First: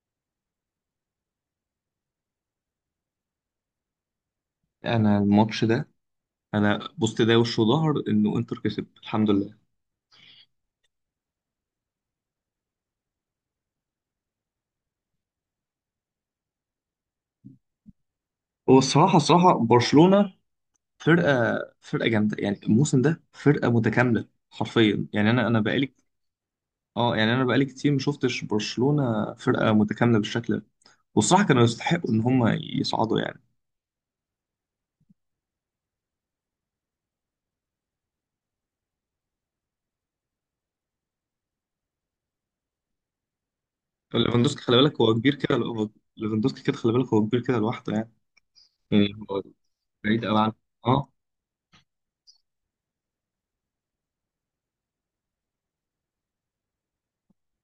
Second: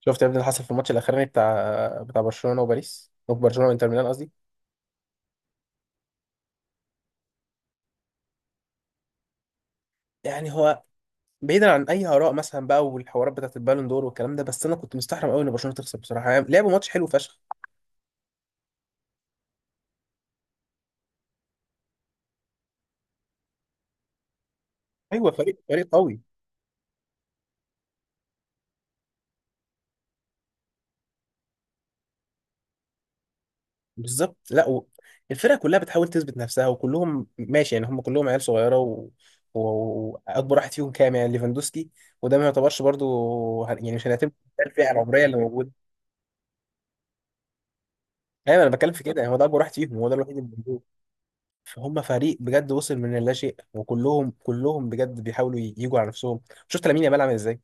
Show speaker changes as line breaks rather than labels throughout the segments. شفت يا ابني اللي حصل في الماتش الاخراني بتاع برشلونه وباريس او برشلونه وانتر ميلان قصدي.
انا الماتش ده، انا بصت ده وش وظهر انه انتر كسب الحمد لله.
يعني هو بعيدا عن اي اراء مثلا بقى والحوارات بتاعت البالون دور والكلام ده، بس انا كنت مستحرم قوي ان برشلونه تخسر بصراحه، يعني لعبوا ماتش حلو فشخ.
هو الصراحه الصراحه برشلونه فرقه جامده، يعني الموسم ده فرقه متكامله حرفيا. يعني
ايوه،
انا
فريق
انا
فريق
بقالي،
قوي.
اه يعني انا بقالي كتير ما شفتش برشلونه فرقه متكامله بالشكل ده. والصراحه كانوا يستحقوا ان هم يصعدوا يعني.
بالظبط. لا. الفرقه كلها بتحاول تثبت نفسها وكلهم ماشي، يعني هم كلهم عيال صغيره و واكبر واحد فيهم كام؟ يعني ليفاندوسكي، وده ما يعتبرش برضو، يعني مش هنعتبر
ليفاندوسكي خلي
الفئه
بالك هو
العمريه
كبير
اللي
كده،
موجوده.
هو ليفاندوسكي كده خلي بالك هو كبير كده لوحده يعني.
ايوه انا بتكلم في
يعني
كده، يعني هو
هو
ده اكبر واحد فيهم، هو ده
بعيد
الوحيد
قوي
اللي
عن،
موجود.
اه.
هم فريق بجد وصل من اللاشيء، وكلهم بجد بيحاولوا يجوا على نفسهم. شفت لامين يامال عامل ازاي؟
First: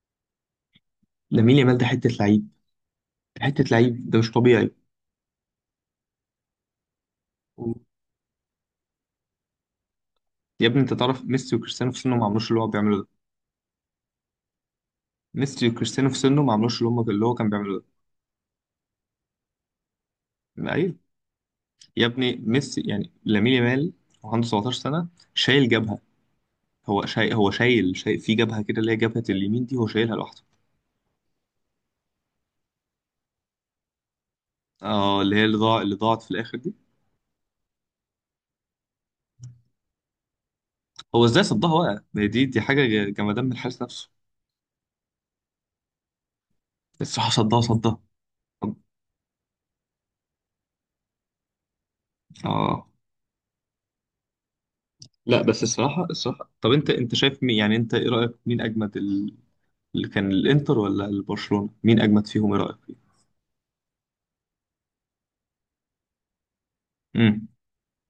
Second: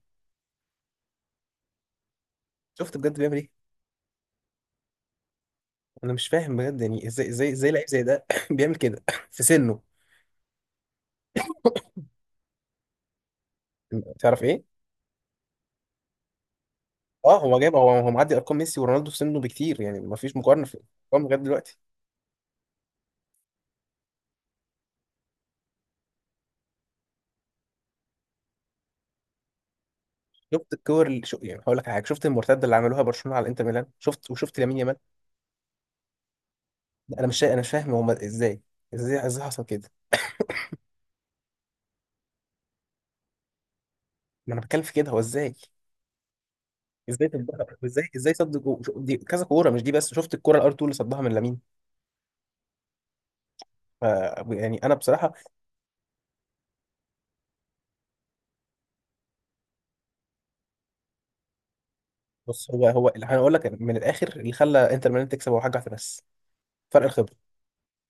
لامين يامال ده حته لعيب،
شفت بجد بيعمل
حته
ايه؟
لعيب ده مش طبيعي.
انا مش فاهم بجد، يعني ازاي لعيب زي ده بيعمل كده في سنه؟
يا ابني انت تعرف ميسي وكريستيانو في سنه ما عملوش اللي هو بيعمله ده،
تعرف ايه؟
ميسي وكريستيانو في سنه ما عملوش اللي هم اللي هو
اه،
كان
هو جايب،
بيعمله
هو معدي ارقام ميسي ورونالدو في سنه بكتير، يعني ما فيش مقارنه
ده.
في
ايوه
الارقام لغايه دلوقتي.
يا ابني ميسي يعني لامين يامال وعنده 17 سنه، شايل جبهه. هو شايل في جبهه كده اللي هي جبهه اليمين دي هو شايلها لوحده.
شفت الكور اللي يعني هقول لك على حاجه، شفت المرتده اللي عملوها برشلونه على انتر ميلان؟ شفت وشفت لامين يامال.
اه اللي هي اللي ضاع اللي ضاعت في الاخر دي.
انا مش فاهم هم ازاي، ازاي حصل كده؟
هو ازاي صدها بقى، ما هي دي حاجه جمدان من الحارس نفسه.
ما انا بتكلم في كده، هو ازاي؟ ازاي
الصراحه صدها
صدها؟
صدها
ازاي صد دي كذا كوره، مش دي بس، شفت الكوره الار 2 اللي صدها من لامين.
اه.
ف- يعني انا بصراحه.
لا بس الصراحه الصراحه، طب انت شايف مين، يعني انت ايه رايك مين اجمد اللي كان، الانتر ولا البرشلونه، مين اجمد فيهم ايه
بص،
رايك؟
هو اللي هنقول لك من الاخر، اللي خلى انتر ميلان تكسب هو حاجه واحده بس، فرق الخبره.
امم،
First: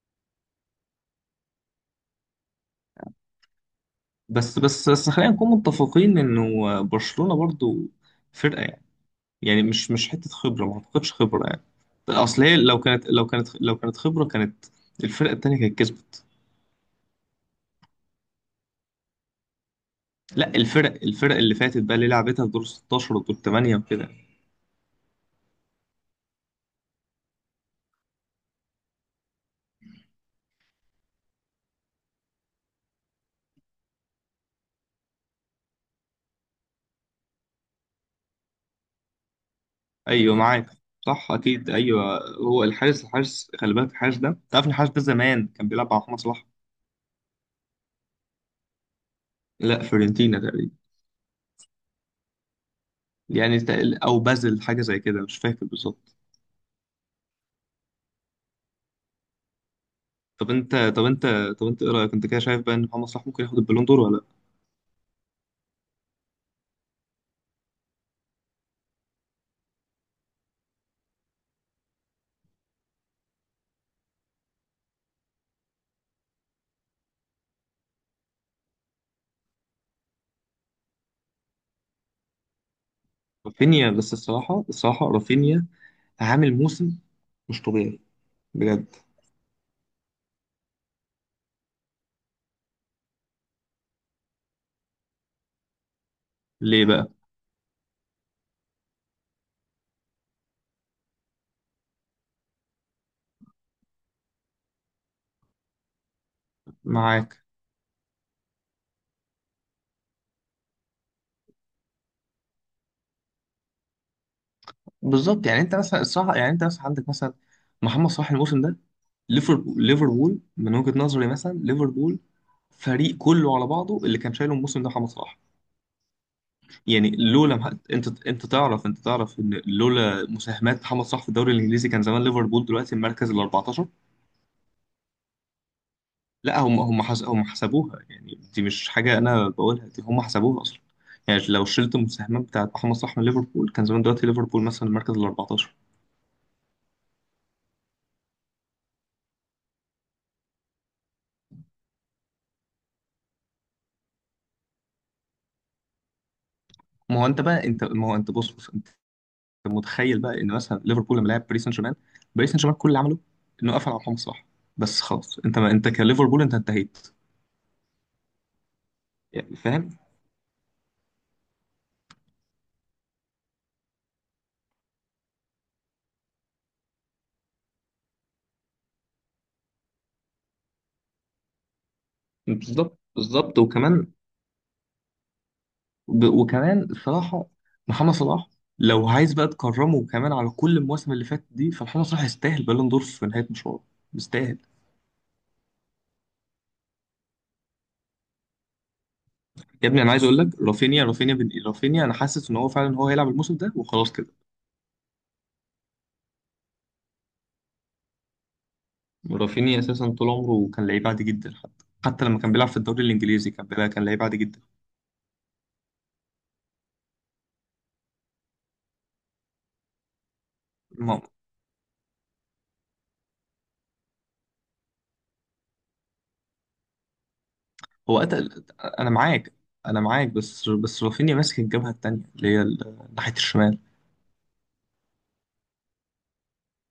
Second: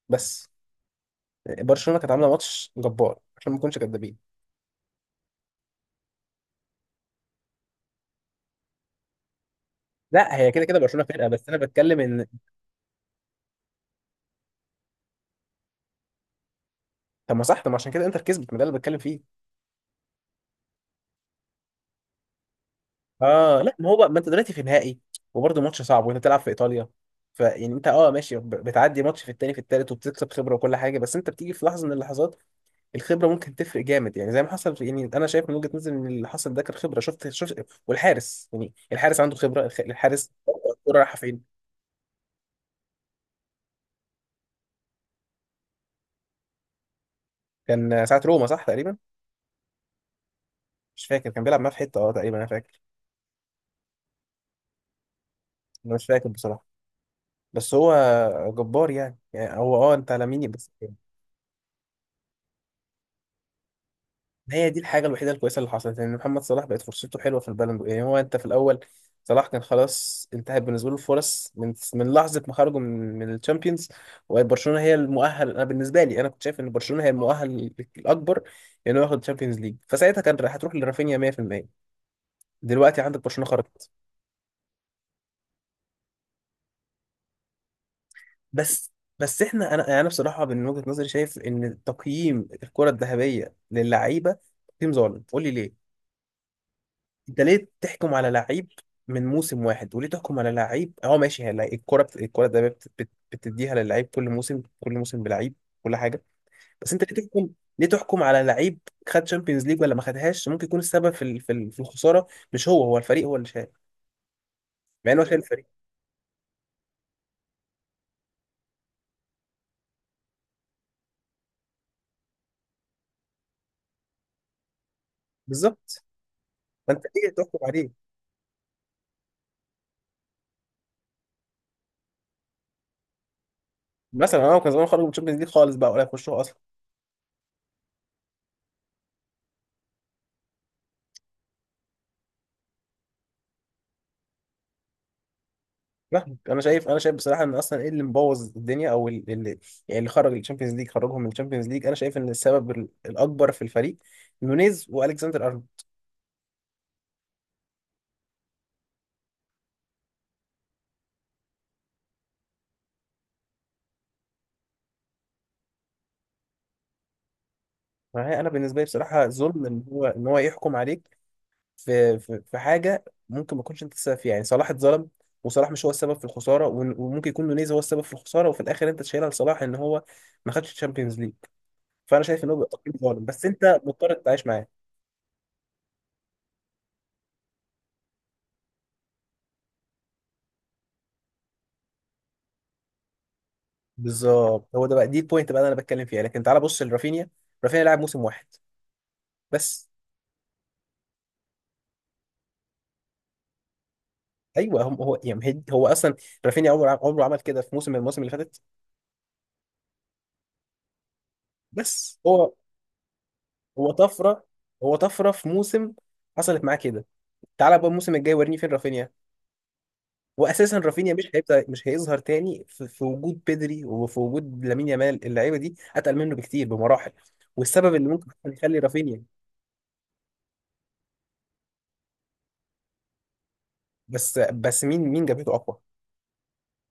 بس برشلونه كانت عامله ماتش جبار عشان ما نكونش كدابين.
بس خلينا نكون متفقين انه برشلونة برضو فرقة يعني، يعني مش حتة
لا، هي كده
خبرة، ما
كده برشلونه
اعتقدش
فرقه،
خبرة
بس انا
يعني.
بتكلم ان،
اصل هي لو كانت خبرة، كانت الفرقة التانية كانت كسبت.
طب ما صح، طب ما عشان كده انتر كسبت، ما ده اللي بتكلم فيه.
لا الفرق اللي فاتت بقى اللي لعبتها في دور 16 ودور
اه لا،
8
ما هو
وكده.
بقى، ما انت دلوقتي في نهائي وبرضه ماتش صعب، وانت بتلعب في ايطاليا، فيعني انت اه ماشي، بتعدي ماتش في التاني في التالت، وبتكسب خبره وكل حاجه. بس انت بتيجي في لحظه من اللحظات الخبره ممكن تفرق جامد، يعني زي ما حصل. يعني انا شايف من وجهه نظري ان اللي حصل ده كان خبره. شفت والحارس، يعني الحارس عنده خبره، الحارس
ايوه معاك،
الكوره رايحه
صح
فين.
اكيد ايوه. هو الحارس خلي بالك، الحارس ده انت عارف إن الحارس ده زمان كان بيلعب مع محمد صلاح.
كان ساعه روما صح تقريبا.
لا فيورنتينا تقريبا.
مش فاكر، كان بيلعب معاه في حته اه تقريبا انا فاكر.
يعني او بازل حاجة زي كده، مش فاكر
انا مش
بالظبط.
فاكر بصراحه، بس هو جبار يعني، يعني هو اه انت على
طب
مين بس.
انت طب انت طب انت ايه رايك، انت كده شايف بقى ان محمد صلاح ممكن ياخد البالون دور ولا لا؟
ما هي دي الحاجة الوحيدة الكويسة اللي حصلت، ان محمد صلاح بقت فرصته حلوة في البالون دور. يعني هو انت في الاول صلاح كان خلاص انتهت بالنسبة له الفرص، من لحظة ما خرجوا من الشامبيونز، وبرشلونة هي المؤهل. انا بالنسبة لي، انا كنت شايف ان برشلونة هي المؤهل الاكبر انه ياخد الشامبيونز ليج، فساعتها كان راح هتروح لرافينيا 100%. دلوقتي عندك برشلونة
رافينيا،
خرجت.
بس الصراحه الصراحه رافينيا عامل موسم مش طبيعي
بس
بجد.
بس احنا انا، يعني انا بصراحة من وجهة نظري شايف ان تقييم الكرة الذهبية للعيبة تقييم ظالم. قول لي ليه.
ليه بقى؟
انت ليه تحكم على لعيب من موسم واحد؟ وليه تحكم على لعيب، اه ماشي هي الكرة الكرة ده بتديها للعيب كل موسم، كل موسم بلعيب كل حاجة، بس انت ليه
معاك
تحكم؟ ليه تحكم على لعيب خد شامبيونز ليج ولا ما خدهاش؟ ممكن يكون السبب في الخسارة مش هو، هو الفريق هو اللي شايل، مع انه شايل
بالظبط. يعني
الفريق.
انت مثلا الصراحه، يعني انت مثلا عندك مثلا محمد صلاح الموسم ده، ليفربول من وجهه نظري، مثلا ليفربول فريق كله على بعضه اللي كان شايله الموسم ده محمد صلاح.
بالظبط، فانت
يعني
ليه تحكم عليه؟
انت تعرف، انت تعرف ان لولا مساهمات محمد صلاح في الدوري الانجليزي كان زمان ليفربول دلوقتي المركز ال 14.
مثلا انا كان زمان خرج من الشامبيونز ليج خالص بقى ولا يخشوها اصلا.
لا هم هم حسبوها، يعني دي مش حاجة أنا بقولها، دي هم حسبوها أصلا. يعني لو شلت المساهمات بتاعت محمد صلاح من ليفربول كان زمان دلوقتي ليفربول مثلا المركز ال 14.
فاهمك. انا شايف، انا شايف بصراحه ان اصلا ايه اللي مبوظ الدنيا، او اللي يعني اللي خرج الشامبيونز ليج، خرجهم من الشامبيونز ليج، انا شايف ان السبب الاكبر في الفريق نونيز والكسندر ارنولد.
ما هو أنت بقى أنت ما هو أنت بص أنت متخيل بقى إن مثلا ليفربول لما لعب باريس سان جيرمان، باريس سان جيرمان كل اللي عمله إنه قفل على محمد صلاح. بس خلاص أنت، ما أنت كليفربول أنت انتهيت،
فهي انا بالنسبه لي بصراحه
يعني
ظلم ان
فاهم.
هو، ان هو يحكم عليك في في حاجه ممكن ما تكونش انت السبب فيها. يعني صلاح اتظلم، وصلاح مش هو السبب في الخساره، وممكن يكون نونيز هو السبب في الخساره، وفي الاخر انت تشيلها لصلاح ان هو ما خدش الشامبيونز ليج. فانا شايف ان هو بيبقى تقييم
بالظبط
ظالم، بس
بالظبط،
انت
وكمان،
مضطر تعيش معاه.
وكمان الصراحة محمد صلاح لو عايز بقى تكرمه كمان على كل المواسم اللي فاتت دي، فمحمد صلاح يستاهل بالون دور في نهاية مشواره، يستاهل.
بالظبط، هو ده بقى دي البوينت بقى اللي انا بتكلم فيها. لكن تعال بص لرافينيا، رافينيا لعب موسم واحد بس.
يا ابني انا عايز اقول لك رافينيا، رافينيا بن رافينيا انا حاسس ان هو فعلا هو هيلعب الموسم ده وخلاص كده.
ايوه هم هو يعني، هو اصلا رافينيا عمره عمل كده في موسم من المواسم اللي فاتت.
رافينيا اساسا طول عمره كان لعيب عادي جدا، حتى
بس
حتى لما كان
هو،
بيلعب في الدوري الانجليزي كان
هو
بيلعب كان لعيب عادي
طفره،
جدا.
هو طفره في موسم حصلت معاه كده. تعال بقى الموسم الجاي وريني فين رافينيا. واساسا رافينيا
ما-
مش هيبدا، مش هيظهر تاني في، في وجود بيدري وفي وجود لامين يامال، اللعيبه دي اتقل منه بكتير بمراحل. والسبب اللي
هو
ممكن
قتل.
يخلي
انا
رافينيا،
معاك، انا معاك. بس بس رافينيا ماسك الجبهة التانية اللي هي ناحية الشمال.
بس مين، مين جابته اقوى؟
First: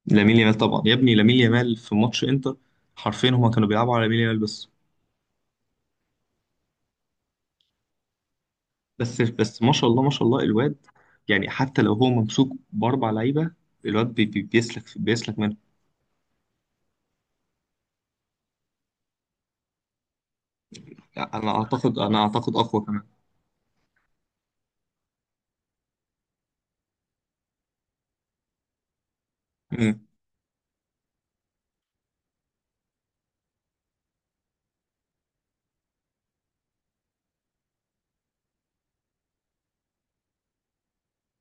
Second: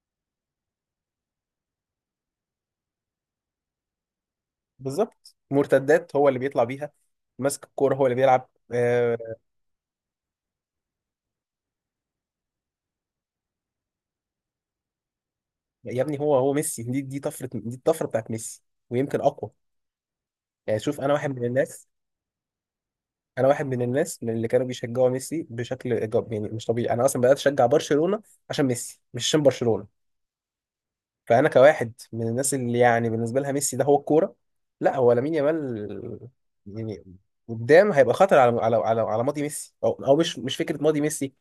لامين يامال طبعا يا ابني، لامين يامال في ماتش انتر حرفيا هما كانوا بيلعبوا على لامين يامال بس.
بالظبط، مرتدات هو اللي بيطلع بيها، ماسك الكوره هو اللي بيلعب آه.
بس ما شاء الله ما شاء الله الواد، يعني حتى لو هو ممسوك باربع لعيبه الواد بي بي بيسلك منه.
يا ابني هو، هو ميسي، دي، دي طفره، دي الطفره بتاعت ميسي، ويمكن اقوى. يعني شوف، انا واحد من
انا
الناس،
اعتقد، انا اعتقد اقوى كمان.
انا واحد من الناس من اللي كانوا بيشجعوا ميسي بشكل إيجابي يعني مش طبيعي، انا اصلا بدات اشجع برشلونه عشان ميسي، مش عشان برشلونه.
مم.
فانا كواحد من الناس اللي يعني بالنسبه لها ميسي ده هو الكوره، لا هو لامين يامال. يعني قدام هيبقى خطر على، على، على، على ماضي ميسي، او او مش، مش فكره ماضي ميسي،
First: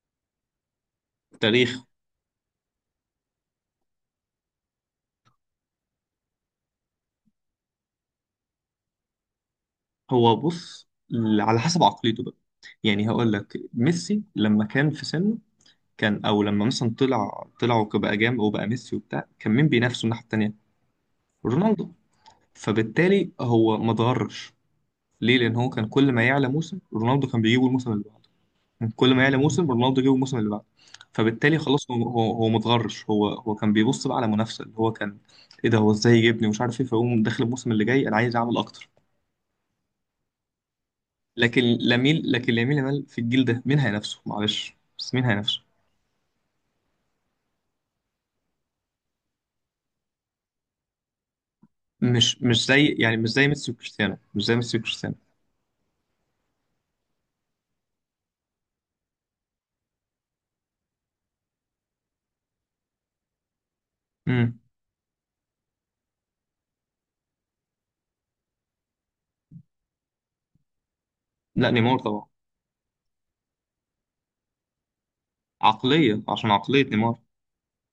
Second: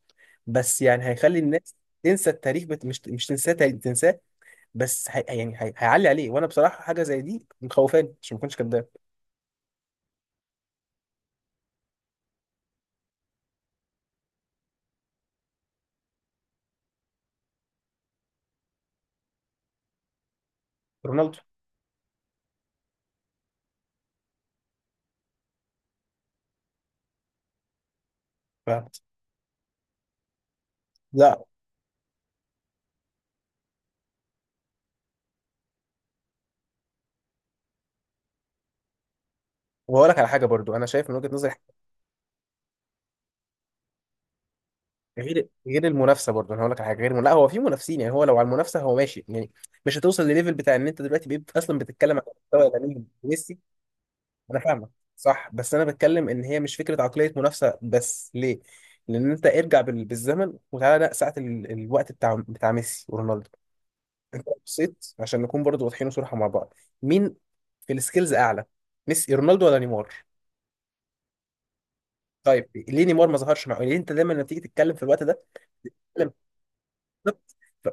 بس يعني هيخلي الناس
تاريخ.
تنسى التاريخ، مش، مش تنساه، تاريخ تنساه. بس يعني هيعلي عليه، وانا بصراحه حاجه زي دي مخوفاني عشان ما اكونش كداب.
هو بص، على حسب عقليته بقى. يعني هقول لك ميسي لما كان في سنه كان، او لما مثلا طلع وبقى جامد وبقى ميسي وبتاع، كان مين بينافسه الناحيه التانيه؟
رونالدو.
رونالدو. فبالتالي هو ما اتغرش. ليه؟ لأن هو كان كل ما يعلى موسم رونالدو كان بيجيبه الموسم اللي بعده،
ف...
كان كل ما يعلى موسم رونالدو جيبه الموسم اللي بعده.
لا.
فبالتالي خلاص، هو متغرش. هو كان بيبص بقى على منافسة اللي هو كان، إيه ده هو إزاي يجيبني ومش عارف إيه، فيقوم داخل الموسم اللي جاي أنا عايز أعمل أكتر.
وهقول لك على حاجه برضو انا شايف من وجهه نظري
لكن لامين يامال في الجيل ده مين هينافسه؟ معلش بس مين
غير،
هينافسه؟
غير المنافسه. برضه انا هقول لك على حاجه غير، لا هو في منافسين يعني، هو لو على المنافسه هو ماشي يعني، مش هتوصل لليفل بتاع ان انت دلوقتي بقيت اصلا بتتكلم عن
مش مش
مستوى
زي
لامين
يعني مش زي
وميسي.
ميسي وكريستيانو، مش زي
انا
ميسي
فاهمك.
وكريستيانو.
صح، بس انا بتكلم ان هي مش فكره عقليه منافسه بس، ليه؟ لان انت ارجع بالزمن وتعالى لا ساعه الوقت بتاع ميسي ورونالدو. انت
امم.
بصيت، عشان نكون برضه واضحين صراحه مع بعض، مين في السكيلز اعلى؟ ميسي، رونالدو، ولا نيمار؟
لا نيمار طبعا.
طيب ليه نيمار ما ظهرش مع، ليه انت دايما لما تيجي تتكلم في الوقت ده؟
عقلية، عشان عقلية نيمار.
بالظبط.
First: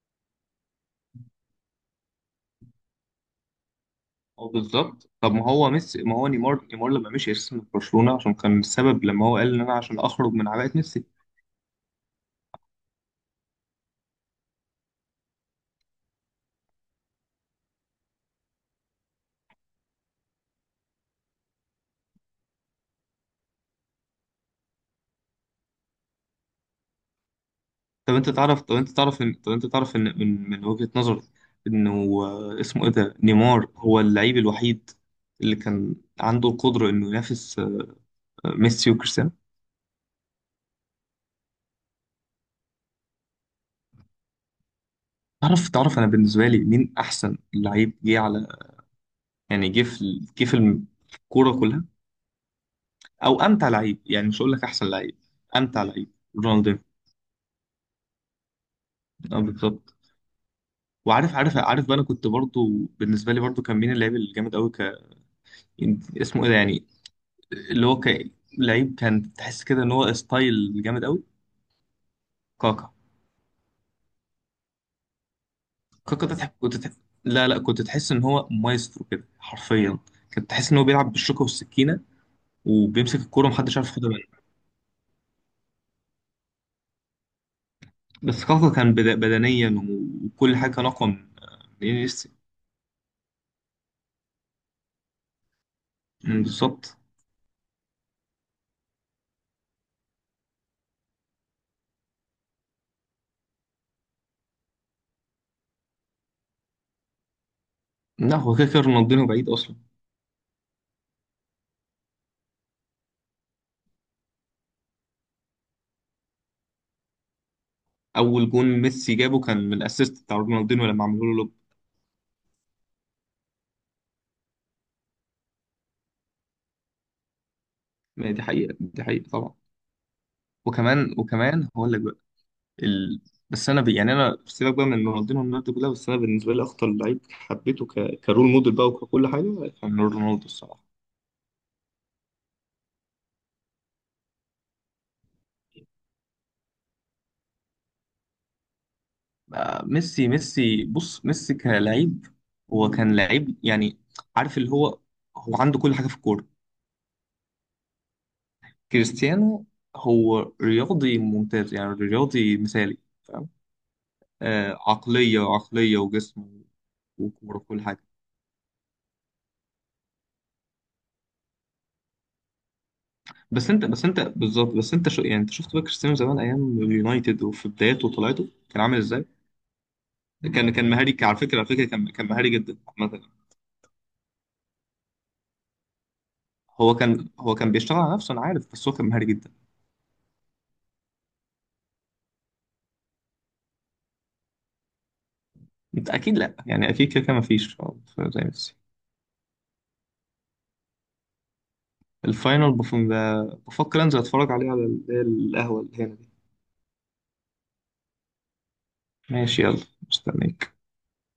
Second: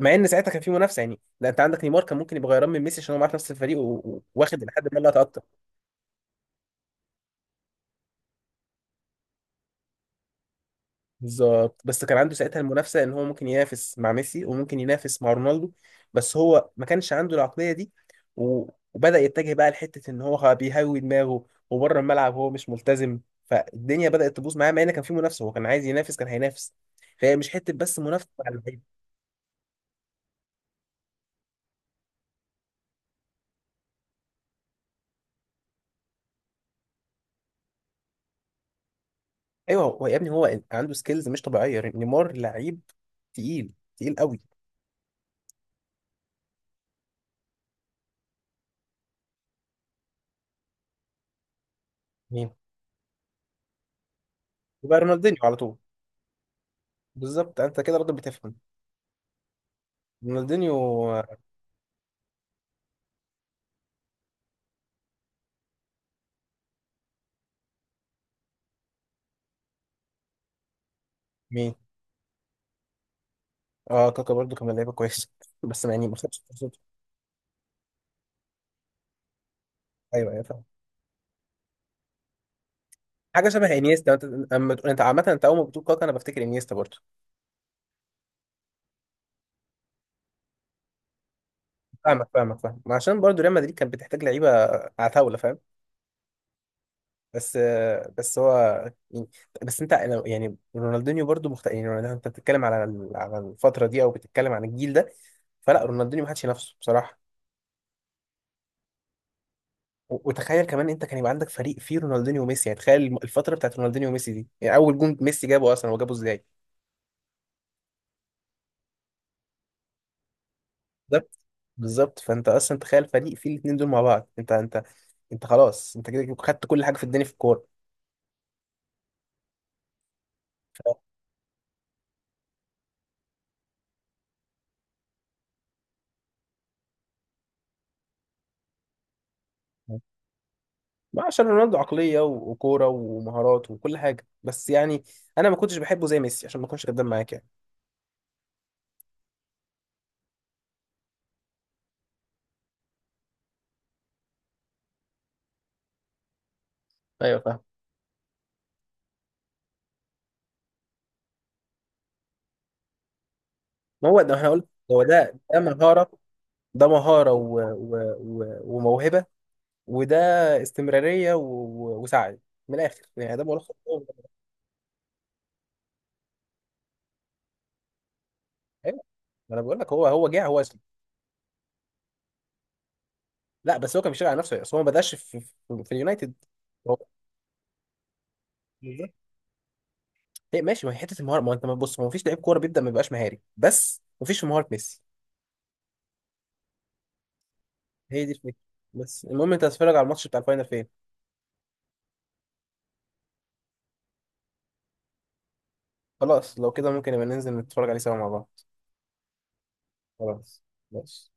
مع ان ساعتها كان في منافسه يعني، لا انت عندك نيمار كان ممكن يبقى غيران من ميسي عشان هو معاه في نفس الفريق و
اه
واخد لحد ما
بالظبط.
لا
طب
اكتر.
ما هو ميسي، ما هو نيمار، لما مشي اساسا من برشلونة عشان كان السبب لما هو قال ان انا عشان اخرج من عباءة ميسي.
بالظبط، بس كان عنده ساعتها المنافسه ان هو ممكن ينافس مع ميسي، وممكن ينافس مع رونالدو، بس هو ما كانش عنده العقليه دي. و- وبدا يتجه بقى لحته ان هو بيهوي دماغه وبره الملعب هو مش ملتزم، فالدنيا بدات تبوظ معاه، مع ان كان في منافسه هو كان عايز ينافس كان هينافس. فهي مش حته بس
طب
منافسه
انت
على
تعرف طب
اللعيب.
انت تعرف ان طب انت تعرف ان من وجهة نظري انه، آه، اسمه ايه ده، نيمار هو اللعيب الوحيد اللي كان عنده القدرة انه ينافس، آه، ميسي وكريستيانو.
ايوه، هو يا ابني هو عنده سكيلز مش طبيعيه، نيمار لعيب تقيل قوي.
تعرف انا بالنسبة لي مين احسن لعيب جه على، يعني جه في ال- جه في الم- في الكورة كلها، او امتع لعيب، يعني مش هقول لك احسن
يبقى
لعيب،
رونالدينيو على طول.
امتع لعيب؟ رونالدينيو.
بالظبط، انت كده راجل بتفهم.
اه بالظبط.
رونالدينيو. آه،
وعارف عارف عارف بقى، انا كنت برضو، بالنسبه لي برضو، كان مين اللاعب الجامد قوي اسمه ايه ده يعني، اللي هو لعيب كان تحس كده ان هو ستايل جامد قوي؟
مين؟
كاكا.
اه، كاكا برضو كان لعيبه كويس بس يعني ما
كاكا ده
خدش فرصته.
لا لا كنت تحس ان هو مايسترو كده حرفيا،
ايوه، ايوه،
كنت
فاهم.
تحس ان هو بيلعب بالشوكه والسكينه وبيمسك الكوره
حاجه شبه
محدش عارف ياخدها
انيستا انت.
منه.
انت عامه انت اول ما بتقول كاكا انا بفتكر انيستا برضو.
بس كاكا كان بدنيا وكل حاجه كان اقوى من، من
فاهمك،
انيستا.
فاهمك، فاهم، عشان برضو ريال مدريد كانت بتحتاج لعيبه عتاوله، فاهم.
أمم، بالظبط.
بس آه، بس هو يعني، يعني رونالدينيو برضو يعني انت بتتكلم على على الفتره دي او بتتكلم عن الجيل ده؟ فلا رونالدينيو ما حدش ينافسه بصراحه.
لا هو كده كده رونالدينو بعيد اصلا.
وتخيل كمان، انت كان يبقى عندك فريق فيه رونالدينيو وميسي، يعني تخيل الفتره بتاعت رونالدينيو وميسي دي، يعني اول جون ميسي جابه اصلا هو جابه ازاي؟
اول جون ميسي جابه كان من الاسيست بتاع رونالدينو لما عملوا
بالظبط،
له.
بالظبط، فانت اصلا تخيل فريق فيه الاثنين دول مع بعض، انت انت خلاص، انت كده خدت كل حاجه في الدنيا في الكوره.
ما هي دي حقيقة، دي حقيقة طبعا.
ف...
وكمان هقول لك بقى، ال... بس انا ب... يعني انا سيبك بقى من رونالدينو والناس دي كلها، بس انا بالنسبة لي اخطر لعيب حبيته كرول موديل بقى وككل حاجة كان رونالدو الصراحة.
ما عشان رونالدو عقليه وكوره ومهارات وكل حاجه، بس يعني انا ما كنتش بحبه زي ميسي عشان ما اكونش كداب معاك يعني.
بقى ميسي بص، ميسي كلاعب هو كان لعيب يعني، عارف اللي هو هو عنده كل حاجة في الكورة.
ايوه فاهم.
كريستيانو هو رياضي ممتاز، يعني رياضي مثالي، فاهم؟
ما هو ده احنا قلت،
آه،
هو ده،
عقلية
ده
عقلية
مهاره.
وجسم
ده مهاره
وكورة
و...
وكل
و...
حاجة.
و... وموهبه، وده استمراريه و وسعي، من الاخر يعني ده
بس
ملخص.
انت بس انت بالظبط، بس انت شو، يعني انت شفت بقى كريستيانو زمان ايام اليونايتد وفي بداياته وطلعته كان عامل
ايوه،
ازاي؟
ما انا بقول لك، هو هو جه، هو
كان
اسلم.
كان مهاري، على فكره، على فكره كان مهاري جدا عامه.
لا بس هو كان بيشتغل على نفسه، اصل هو ما بداش في، في اليونايتد.
هو
هو
كان هو كان بيشتغل على نفسه انا عارف، بس هو كان
بالظبط.
مهاري جدا.
هي ماشي، ما هي حته المهاره، ما انت بص، ما فيش لعيب كوره بيبدا ما بيبقاش مهاري، بس ما فيش في مهاره ميسي.
انت اكيد لا، يعني اكيد كده كده مفيش
هي دي
زي
الفكره.
ميسي.
بس المهم، انت هتتفرج على الماتش بتاع الفاينل فين؟
الفاينل بفكر انزل اتفرج عليه على القهوه اللي هنا دي.
خلاص، لو كده ممكن نبقى ننزل نتفرج عليه سوا مع بعض.
ماشي يلا،
خلاص،
مستنيك.
ماشي.